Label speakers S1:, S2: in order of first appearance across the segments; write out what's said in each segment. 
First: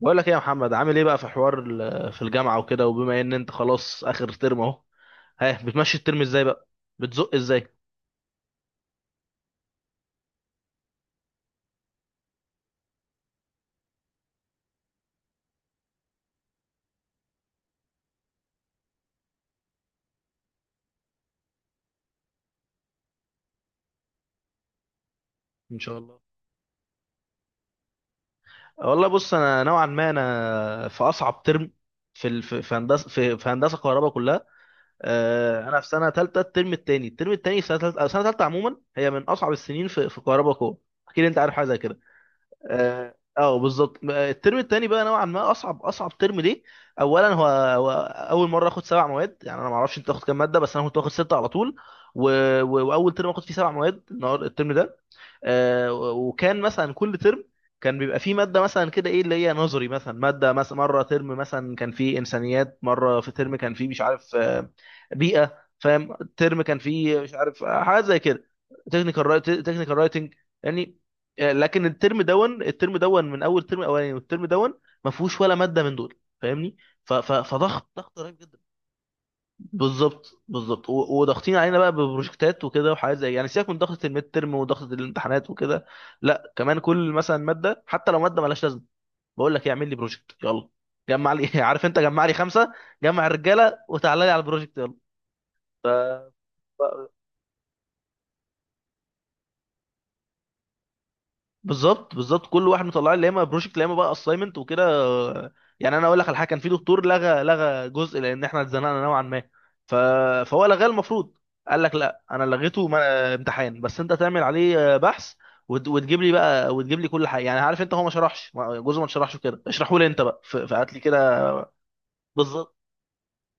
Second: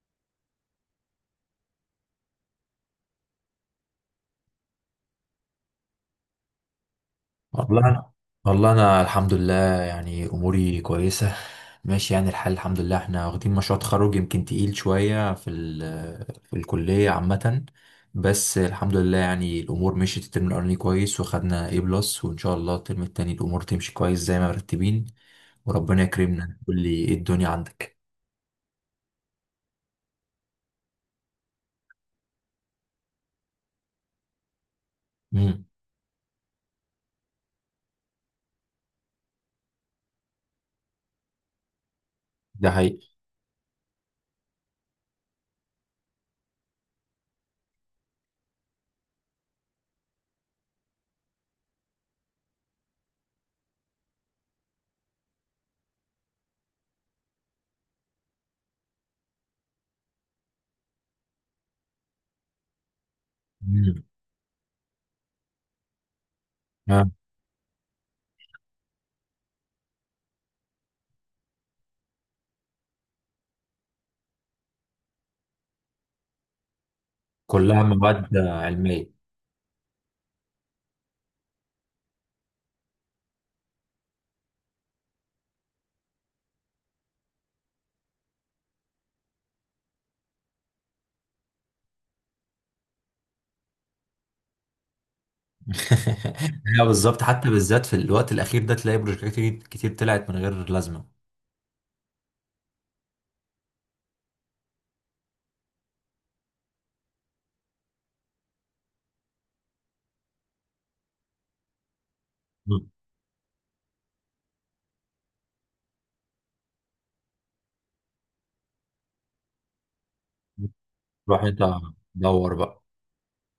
S1: بقول لك ايه يا محمد؟ عامل ايه بقى في حوار في الجامعه وكده، وبما ان انت خلاص اخر ترم اهو، ها بتمشي الترم ازاي بقى؟ بتزق ازاي؟
S2: والله انا والله انا الحمد لله، يعني اموري كويسه، ماشي يعني الحال الحمد لله. احنا واخدين مشروع تخرج يمكن تقيل شويه في الكليه عامه، بس الحمد لله يعني الامور مشيت الترم الاولاني كويس، وخدنا A بلس، وان شاء الله الترم التاني الامور تمشي كويس زي ما مرتبين،
S1: ان شاء
S2: وربنا
S1: الله.
S2: يكرمنا. قول لي ايه الدنيا عندك؟
S1: والله بص، انا نوعا ما في اصعب ترم في هندسه، في هندسه كهرباء كلها.
S2: امم.
S1: انا في سنه ثالثه الترم الثاني. الترم الثاني في سنه ثالثه سنه ثالثه عموما هي من اصعب السنين في كهرباء كلها. اكيد انت عارف حاجه زي كده.
S2: ده حقيقي.
S1: بالظبط. الترم التاني بقى نوعا ما اصعب ترم ليه؟ اولا هو اول مره اخد 7 مواد. يعني انا ما اعرفش انت تاخد كام ماده، بس انا كنت واخد 6 على طول، و... واول ترم اخد فيه 7 مواد النهار الترم ده. وكان مثلا كل ترم كان بيبقى فيه ماده مثلا كده، ايه اللي هي نظري مثلا، ماده مثلا مره ترم مثلا كان فيه انسانيات، مره في ترم كان فيه مش
S2: امم.
S1: عارف بيئه، فاهم، ترم كان
S2: آه.
S1: فيه مش عارف حاجات زي كده، تكنيكال رايتنج، يعني. لكن الترم دون من اول ترم اولاني والترم دون ما فيهوش ولا ماده من دول، فاهمني، ف- ف-
S2: كلها
S1: فضغط رهيب
S2: مواد
S1: جدا.
S2: علميه.
S1: بالظبط بالظبط، وضاغطين علينا بقى ببروجكتات وكده، وحاجات زي يعني سيبك من ضغطة الميد ترم وضغطة الامتحانات وكده. لا كمان كل مثلا مادة، حتى لو مادة مالهاش لازمة، بقول لك إيه، اعمل لي بروجكت يلا، جمع لي عارف انت، جمع لي 5، جمع الرجالة وتعالى لي على البروجكت يلا.
S2: لا بالظبط، حتى بالذات في الوقت الاخير ده تلاقي بروجكتات كتير كتير طلعت من غير لازمه.
S1: بالظبط بالظبط، كل واحد مطلع لي يا اما بروجكت يا اما بقى اساينمنت وكده. يعني انا اقول لك على حاجه، كان في دكتور لغى جزء لان احنا اتزنقنا نوعا ما، ف... فهو لغاه. المفروض قال لك لا، انا لغيته
S2: مم.
S1: ما... امتحان، بس انت تعمل عليه بحث وتجيب لي بقى، وتجيب لي كل حاجه. يعني عارف انت، هو ما شرحش، جزء ما شرحش كده، اشرحه لي انت بقى، فهات لي كده.
S2: روح انت، دور
S1: بالظبط
S2: بقى.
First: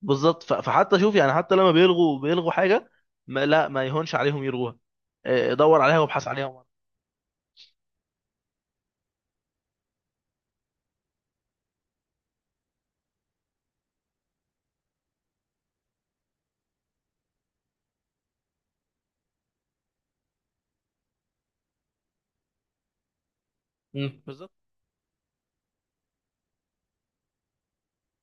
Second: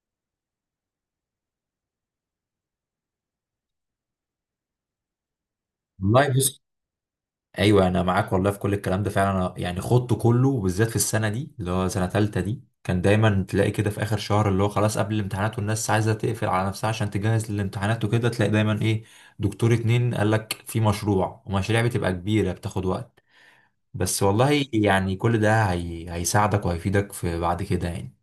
S1: بالظبط. فحتى شوف يعني، حتى لما بيلغوا حاجه، ما... لا ما يهونش عليهم يلغوها، اه، دور عليها وابحث
S2: والله
S1: عليها.
S2: بص، ايوه انا معاك والله في كل الكلام ده، فعلا أنا يعني خضته كله بالذات في السنه دي اللي هو سنه تالته دي، كان دايما تلاقي كده في اخر شهر اللي هو خلاص قبل الامتحانات، والناس عايزه تقفل على نفسها عشان تجهز للامتحانات وكده، تلاقي دايما ايه، دكتور اتنين قال لك في مشروع، ومشاريع بتبقى كبيره بتاخد وقت.
S1: مم.
S2: بس
S1: بالظبط.
S2: والله يعني كل ده هيساعدك وهيفيدك في بعد كده يعني.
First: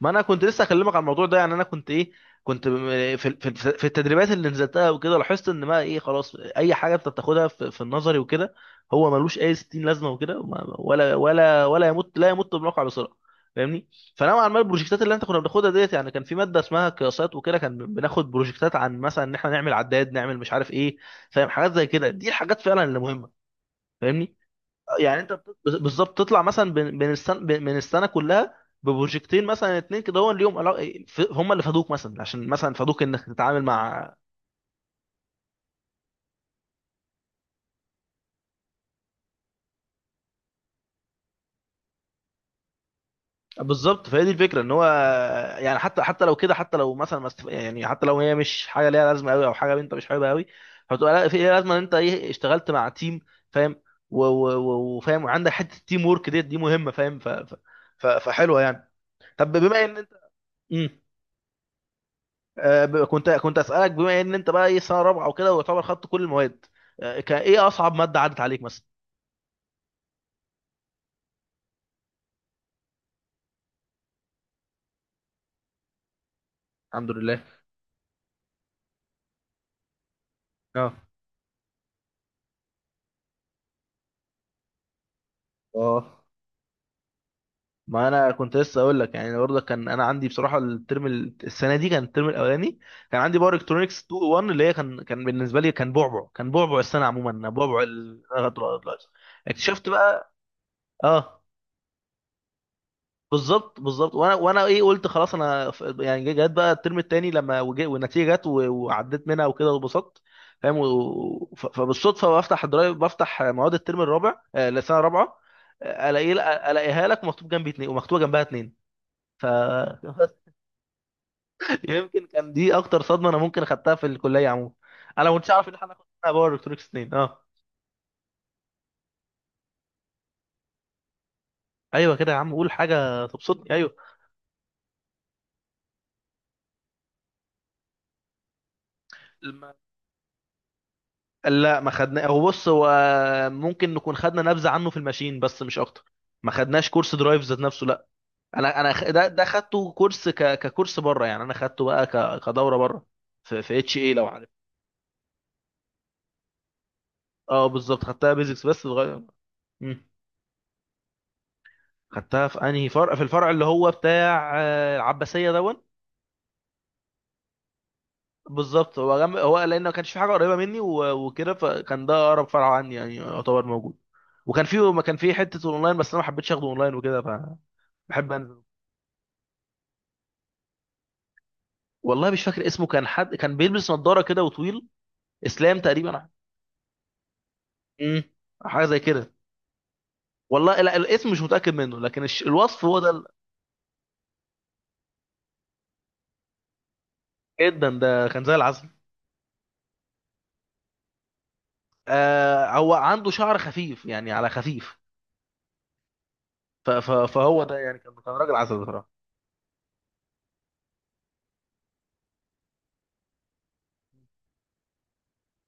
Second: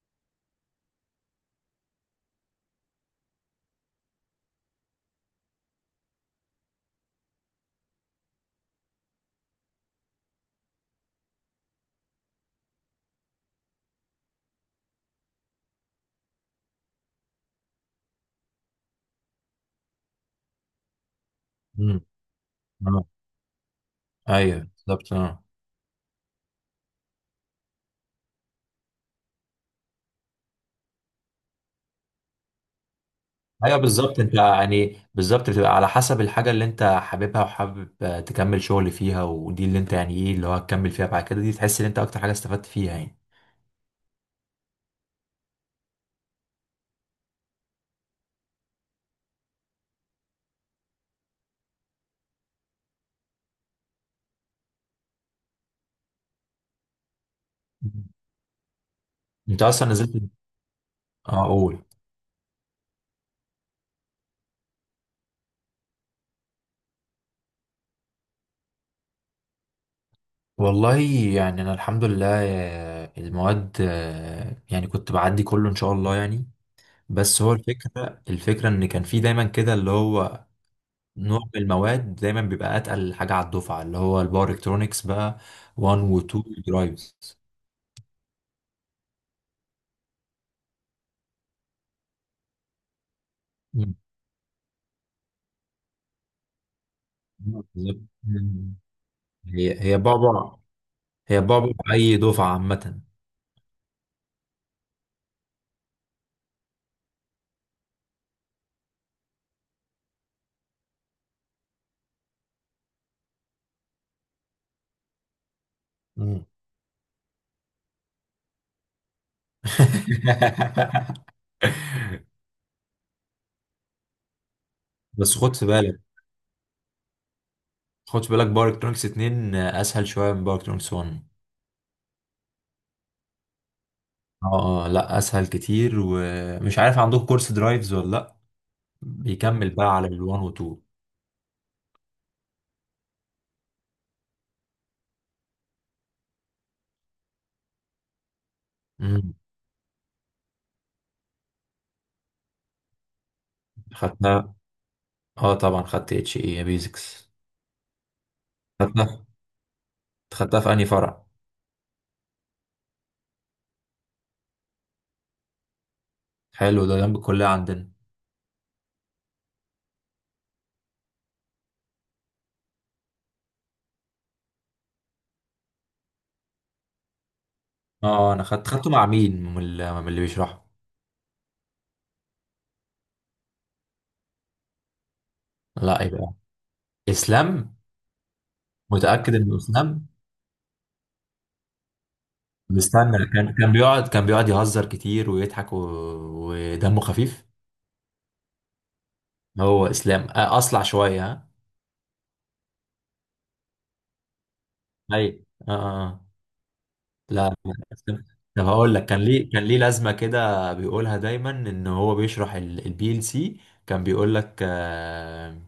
S1: ما انا كنت لسه اكلمك على الموضوع ده. يعني انا كنت ايه، كنت في التدريبات اللي نزلتها وكده، لاحظت ان ما ايه، خلاص، اي حاجه انت بتاخدها في النظري وكده، هو ملوش اي 60 لازمه وكده، ولا ولا يمت، لا يمت بالواقع بسرعه، فاهمني. فنوعا ما البروجكتات اللي كنا بناخدها ديت، يعني كان في ماده اسمها قياسات وكده، كان بناخد بروجكتات عن مثلا ان احنا نعمل عداد، نعمل مش عارف ايه، فاهم، حاجات زي كده، دي الحاجات فعلا اللي
S2: آه.
S1: مهمه، فاهمني.
S2: ايوه بالظبط،
S1: يعني انت
S2: اه،
S1: بالظبط تطلع مثلا بين السنه، بين السنه كلها ببروجكتين مثلا اتنين كده هو ليهم هم اللي فادوك مثلا، عشان مثلا فادوك انك تتعامل
S2: ايوه
S1: مع،
S2: بالظبط، انت يعني بالظبط بتبقى على حسب الحاجه اللي انت حاببها، وحابب تكمل شغل فيها، ودي اللي انت يعني ايه اللي هو هتكمل فيها بعد كده، دي تحس ان انت اكتر حاجه استفدت فيها يعني.
S1: بالظبط. فهي دي الفكره، ان هو يعني، حتى لو كده، حتى لو مثلا ما است- يعني حتى لو هي مش حاجه ليها لازمه قوي، او حاجه انت مش حاببها قوي، هتبقى لا في ليها لازمه ان انت ايه، اشتغلت مع تيم، فاهم، و- و- و- وفاهم، وعندك حته التيم ورك ديت، دي مهمه، فاهم، ف ف ف-
S2: مم.
S1: فحلوه يعني. طب
S2: انت
S1: بما
S2: اصلا
S1: ان انت،
S2: نزلت.
S1: مم.
S2: اه قول.
S1: كنت اسالك بما ان انت بقى ايه سنه رابعه وكده، ويعتبر خدت كل المواد، كان ايه اصعب ماده عدت عليك مثلا؟
S2: والله يعني انا الحمد لله، المواد يعني كنت بعدي كله ان شاء الله يعني.
S1: الحمد
S2: بس
S1: لله.
S2: هو الفكره ان كان في دايما كده اللي هو
S1: اه
S2: نوع من المواد دايما بيبقى اتقل حاجه على الدفعه، اللي هو الباور الكترونكس بقى 1 و
S1: اه
S2: 2 درايفز.
S1: ما انا كنت لسه اقول لك يعني، برضه كان انا عندي بصراحه، الترم السنه دي كان الترم الاولاني، كان عندي باور
S2: مم.
S1: الكترونكس 2 1 اللي هي، كان بالنسبه لي كان بعبع، كان بعبع السنه عموما، بعبع
S2: بالظبط. مم. هي
S1: اكتشفت
S2: هي
S1: بقى
S2: بعبع، هي
S1: اه.
S2: بعبع اي دفعه عامه.
S1: بالظبط بالظبط. وانا ايه قلت خلاص. انا يعني جت بقى الترم التاني لما والنتيجه جت، وعديت منها وكده واتبسطت، فاهم. و- ف- فبالصدفه بفتح الدرايف، بفتح مواد الترم الرابع، السنه الرابعه، آه، الاقي
S2: مم.
S1: الاقيها لك مكتوب جنبي اتنين، ومكتوبه جنبها اتنين، ف يمكن كان دي اكتر صدمه انا ممكن اخدتها في الكليه عموما. انا ما
S2: بس
S1: كنتش اعرف ان احنا هناخد باور الكترونكس اتنين، اه.
S2: خد في بالك، باور الكترونكس 2 اسهل شويه من باور الكترونكس 1.
S1: ايوه كده يا عم، قول حاجه تبسطني، ايوه.
S2: اه، لا اسهل كتير. ومش عارف عندكم كورس درايفز ولا لا؟ بيكمل بقى على ال1 و2.
S1: لا، ما خدنا، هو بص، هو ممكن نكون خدنا نبذه عنه في الماشين، بس مش اكتر، ما خدناش كورس درايف ذات نفسه، لا. انا ده خدته كورس، ككورس بره، يعني انا خدته بقى كدوره بره في اتش اي، لو عارف.
S2: خدتها. اه طبعا، خدت اتش اي بيزكس.
S1: اه بالظبط، خدتها بيزكس بس صغير. مم.
S2: خدتها في انهي فرع؟
S1: خدتها في انهي فرع؟ في الفرع اللي هو بتاع العباسيه دون.
S2: حلو، ده جنب الكليه عندنا.
S1: بالظبط، هو جنب، هو لان ما كانش في حاجه قريبه مني وكده، فكان ده اقرب فرع عني، يعني يعتبر موجود، وكان فيه، ما كان فيه حته اونلاين، بس انا ما حبيتش اخده اونلاين وكده، فبحب
S2: اه انا
S1: انزل.
S2: خدته مع مين، من اللي بيشرحه؟
S1: والله مش فاكر اسمه، كان حد كان بيلبس نظاره كده وطويل، اسلام
S2: لا
S1: تقريبا،
S2: يبقى اسلام.
S1: امم حاجه زي كده.
S2: متاكد انه اسلام؟
S1: والله لا، الاسم مش متاكد منه، لكن الوصف هو ده،
S2: مستنى، كان بيقعد يهزر كتير ويضحك ودمه خفيف.
S1: جدا، ده كان زي العسل.
S2: هو اسلام اصلع شويه ها؟
S1: هو عنده شعر خفيف يعني، على خفيف.
S2: اي اه. آه. آه.
S1: ف... ف...
S2: لا
S1: فهو
S2: لا،
S1: ده يعني، كان
S2: اسلام.
S1: راجل
S2: طب
S1: عسل
S2: هقول لك،
S1: بصراحه.
S2: كان ليه لازمه كده بيقولها دايما ان هو بيشرح البي ال سي، كان بيقول لك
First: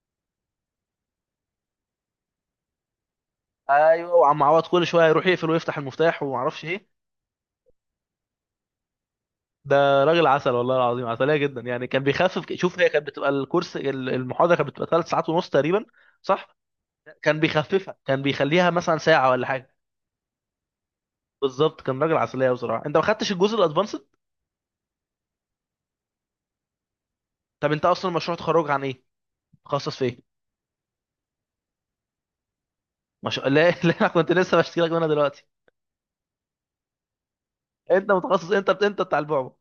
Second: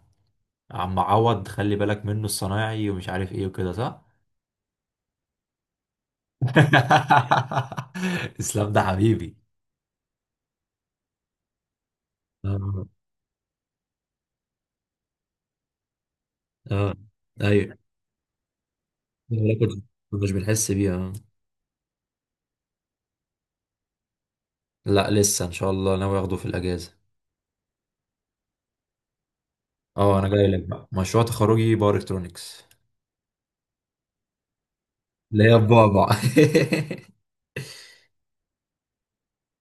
S2: عم عوض خلي بالك منه الصنايعي، ومش عارف ايه وكده، صح؟
S1: ايوه، وعم عوض كل شويه يروح يقفل ويفتح المفتاح وما اعرفش ايه.
S2: اسلام ده حبيبي.
S1: ده راجل عسل والله العظيم، عسليه جدا يعني. كان بيخفف، شوف
S2: اه
S1: هي كانت بتبقى الكورس، المحاضره كانت بتبقى 3 ساعات ونص تقريبا، صح،
S2: اه
S1: كان
S2: ايوه.
S1: بيخففها، كان بيخليها مثلا ساعه ولا
S2: ما
S1: حاجه.
S2: كنت- مش بنحس بيها. آه.
S1: بالظبط، كان راجل عسليه بصراحه. انت ما خدتش الجزء الادفانسد؟
S2: لا لسه ان شاء الله ناوي اخده في الاجازه.
S1: طب انت اصلا مشروع تخرج عن ايه؟ متخصص في
S2: اه
S1: ايه؟
S2: انا جاي لك بقى، مشروع تخرجي باور الكترونكس،
S1: مش... لا لا، انا كنت لسه بشتكي لك منها دلوقتي.
S2: اللي هي البعبع.
S1: انت متخصص، انت بتاع البعبع،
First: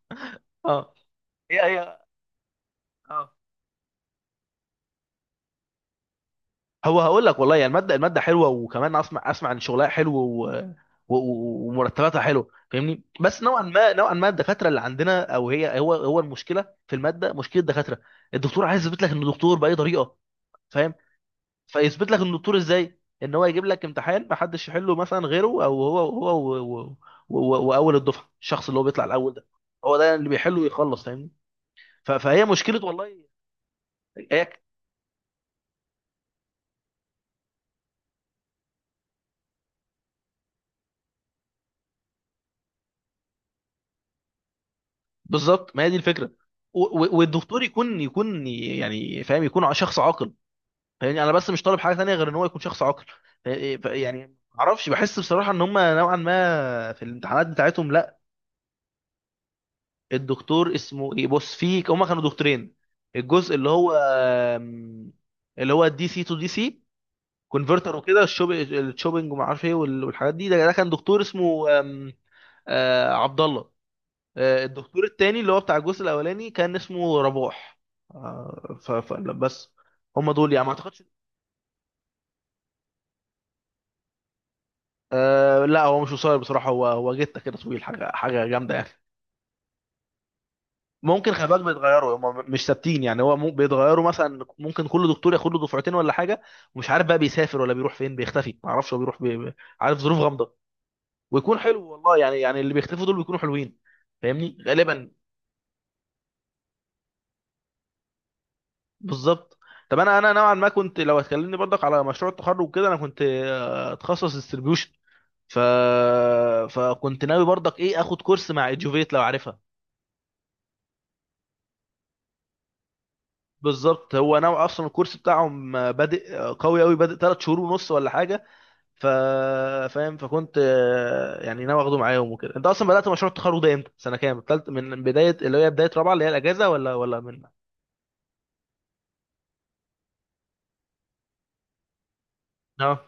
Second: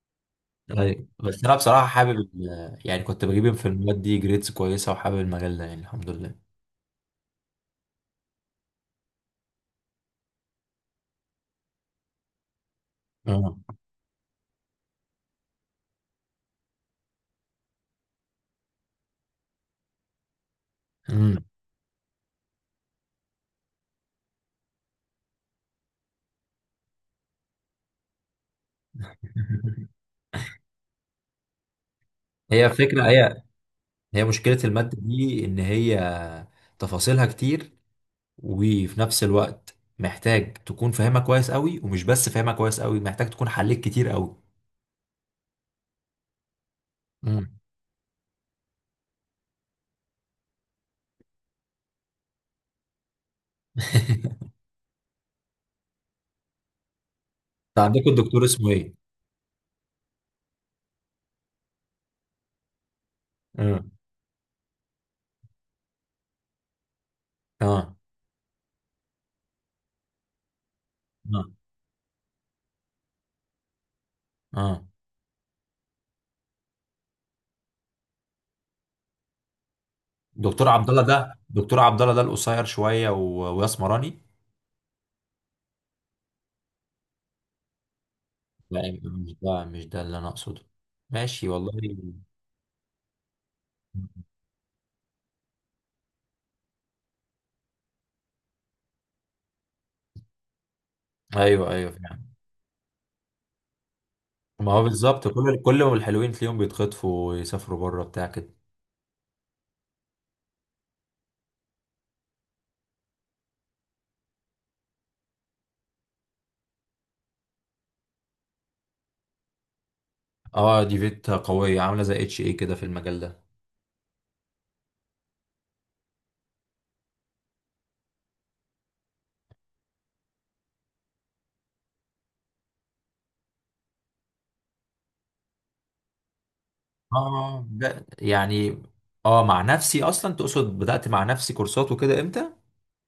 S1: اه،
S2: ايوه بس انا
S1: هي
S2: بصراحه
S1: هي،
S2: حابب يعني كنت
S1: اه.
S2: بجيب في المواد دي جريدز كويسه، وحابب المجال ده يعني الحمد لله.
S1: هو هقول لك والله يعني، الماده، حلوه، وكمان اسمع اسمع ان شغلها حلو، و... و... و- ومرتباتها حلوه، فاهمني، بس
S2: اه.
S1: نوعا ما، نوعا ما الدكاتره اللي عندنا، او هي، هو المشكله في الماده، مشكله الدكاتره. الدكتور عايز يثبت لك انه دكتور باي طريقه، فاهم،
S2: أمم.
S1: فيثبت لك ان الدكتور ازاي، ان هو يجيب لك امتحان ما حدش يحله مثلا غيره، او هو، و- و- و- واول الدفعه الشخص اللي هو بيطلع الاول ده، هو ده اللي بيحله ويخلص، فاهمني، فهي
S2: هي
S1: مشكله
S2: فكرة
S1: والله.
S2: هي هي
S1: هي
S2: مشكلة
S1: ك-
S2: المادة دي إن هي تفاصيلها كتير، وفي نفس الوقت محتاج تكون فاهمها كويس قوي، ومش بس فاهمها كويس قوي، محتاج تكون حليت كتير قوي.
S1: بالظبط، ما هي دي الفكره. و- و-
S2: امم.
S1: والدكتور يكون، يعني فاهم، يكون شخص عاقل. يعني انا بس مش طالب حاجه ثانيه غير ان هو يكون شخص عاقل، ف- يعني ما اعرفش، بحس بصراحه ان هم نوعا ما في الامتحانات
S2: انت
S1: بتاعتهم،
S2: عندكم
S1: لا.
S2: الدكتور اسمه ايه؟
S1: الدكتور اسمه ايه؟ بص، في، هما كانوا دكتورين. الجزء اللي
S2: امم.
S1: هو آم، اللي هو دي سي تو دي سي
S2: اه.
S1: كونفرتر وكده، الشوبينج وما اعرفش ايه والحاجات دي، ده كان دكتور
S2: اه.
S1: اسمه آم، آه، عبد الله.
S2: اه.
S1: الدكتور التاني اللي هو بتاع الجزء الاولاني كان اسمه رباح. لا، بس هما دول يعني، ما اعتقدش.
S2: دكتور عبد الله ده القصير شويه واسمراني.
S1: لا، هو مش قصير بصراحة، هو جته كده طويل، حاجة حاجة جامدة
S2: لا
S1: يعني.
S2: مش ده، مش ده اللي انا اقصده.
S1: ممكن خلي
S2: ماشي
S1: بالك
S2: والله.
S1: بيتغيروا، هم مش ثابتين يعني، هو بيتغيروا. مثلا ممكن كل دكتور ياخد له دفعتين ولا حاجه، ومش عارف بقى، بيسافر ولا بيروح فين، بيختفي، ما اعرفش هو بيروح عارف، ظروف غامضه، ويكون
S2: ايوه ايوه
S1: حلو والله
S2: فعلا.
S1: يعني، اللي بيختفوا دول بيكونوا حلوين، فاهمني،
S2: ما هو
S1: غالبا.
S2: بالظبط، كل ما الحلوين تلاقيهم بيتخطفوا ويسافروا بره بتاع كده.
S1: بالظبط. طب انا، نوعا ما كنت، لو هتكلمني برضك على مشروع التخرج وكده، انا كنت اتخصص ديستريبيوشن، ف فكنت ناوي برضك ايه، اخد كورس مع ادجوفيت، لو عارفها.
S2: اه، دي فيت قويه عامله زي اتش ايه كده في المجال ده.
S1: بالظبط، هو نوع اصلا الكورس بتاعهم بادئ قوي قوي، بادئ 3 شهور ونص ولا حاجه، ف فاهم، فكنت يعني ناوي اخده معاهم وكده. انت اصلا بدات مشروع التخرج ده امتى؟ سنه كام؟ تالت من بدايه، اللي هي بدايه رابعه، اللي هي الاجازه، ولا من،
S2: اه يعني. اه مع نفسي اصلا، تقصد بدأت مع نفسي كورسات وكده امتى؟
S1: اه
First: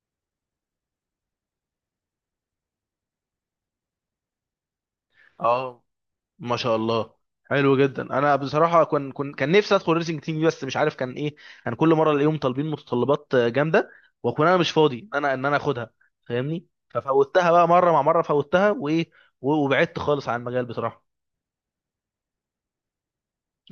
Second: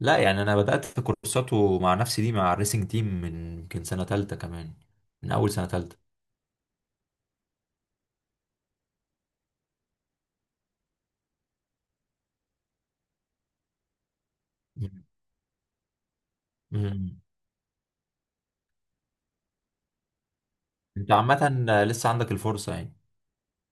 S2: لا يعني انا بدأت في كورسات ومع نفسي دي مع الريسنج تيم من يمكن سنة تالتة كمان، من اول سنة
S1: اه،
S2: تالتة.
S1: ما شاء الله، حلو جدا. انا بصراحه كان، نفسي ادخل ريسنج تيم دي، بس مش عارف كان ايه، كان كل مره الاقيهم طالبين متطلبات جامده، واكون انا مش فاضي
S2: مم.
S1: ان انا، اخدها، فاهمني،
S2: مم.
S1: ففوتها بقى مره، مع مره فوتها وايه، وبعدت خالص عن المجال بصراحه.
S2: انت عامة لسه عندك الفرصة يعني.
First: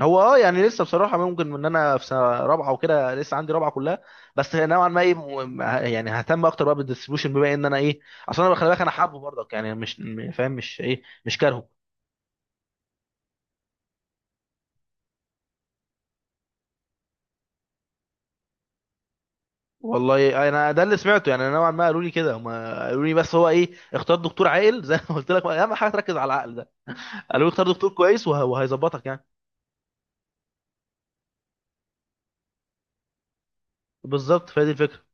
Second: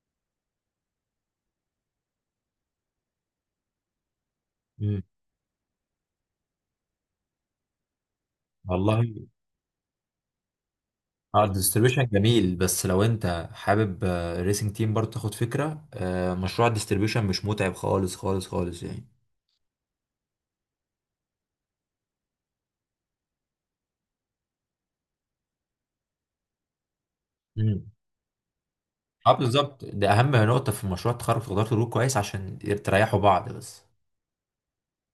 S1: هو يعني لسه بصراحه، ممكن ان انا في سنه رابعه وكده، لسه عندي رابعه كلها، بس نوعا ما
S2: مم.
S1: ايه، يعني ههتم اكتر بقى بالديستريبيوشن، بما ان انا ايه، اصل انا خلي بالك، انا
S2: والله
S1: حابه برضك يعني، مش م- فاهم مش ايه، مش
S2: اه
S1: كارهه.
S2: الديستريبيوشن جميل، بس لو انت حابب الريسنج تيم برضه تاخد فكرة، مشروع الديستريبيوشن مش متعب خالص خالص خالص
S1: والله انا ده اللي سمعته يعني، نوعا ما قالوا لي كده، هم قالوا لي بس هو ايه، اختار دكتور عاقل زي ما قلت لك، اهم حاجه تركز على العقل ده، قالوا لي اختار
S2: يعني.
S1: دكتور كويس وهيظبطك يعني.
S2: اه بالظبط، ده اهم نقطة في مشروع التخرج، تقدروا تدور كويس عشان تريحوا بعض بس
S1: بالظبط، فهي دي الفكره.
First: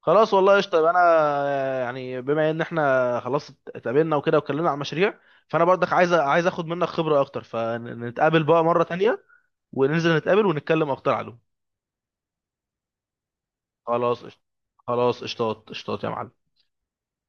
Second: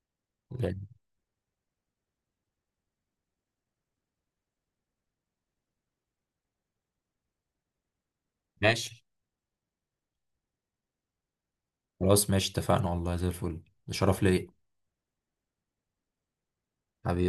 S1: خلاص والله قشطه،
S2: يعني.
S1: يبقى انا يعني، بما ان احنا خلاص اتقابلنا وكده واتكلمنا عن مشاريع، فانا برضك عايز، اخد منك خبره اكتر، فنتقابل بقى مره
S2: ماشي.
S1: تانية، وننزل نتقابل ونتكلم اكتر عليهم.
S2: خلاص ماشي اتفقنا والله، زي الفل، ده
S1: خلاص
S2: شرف
S1: قشطه،
S2: ليا،
S1: خلاص، قشطات قشطات يا معلم.
S2: حبيبي.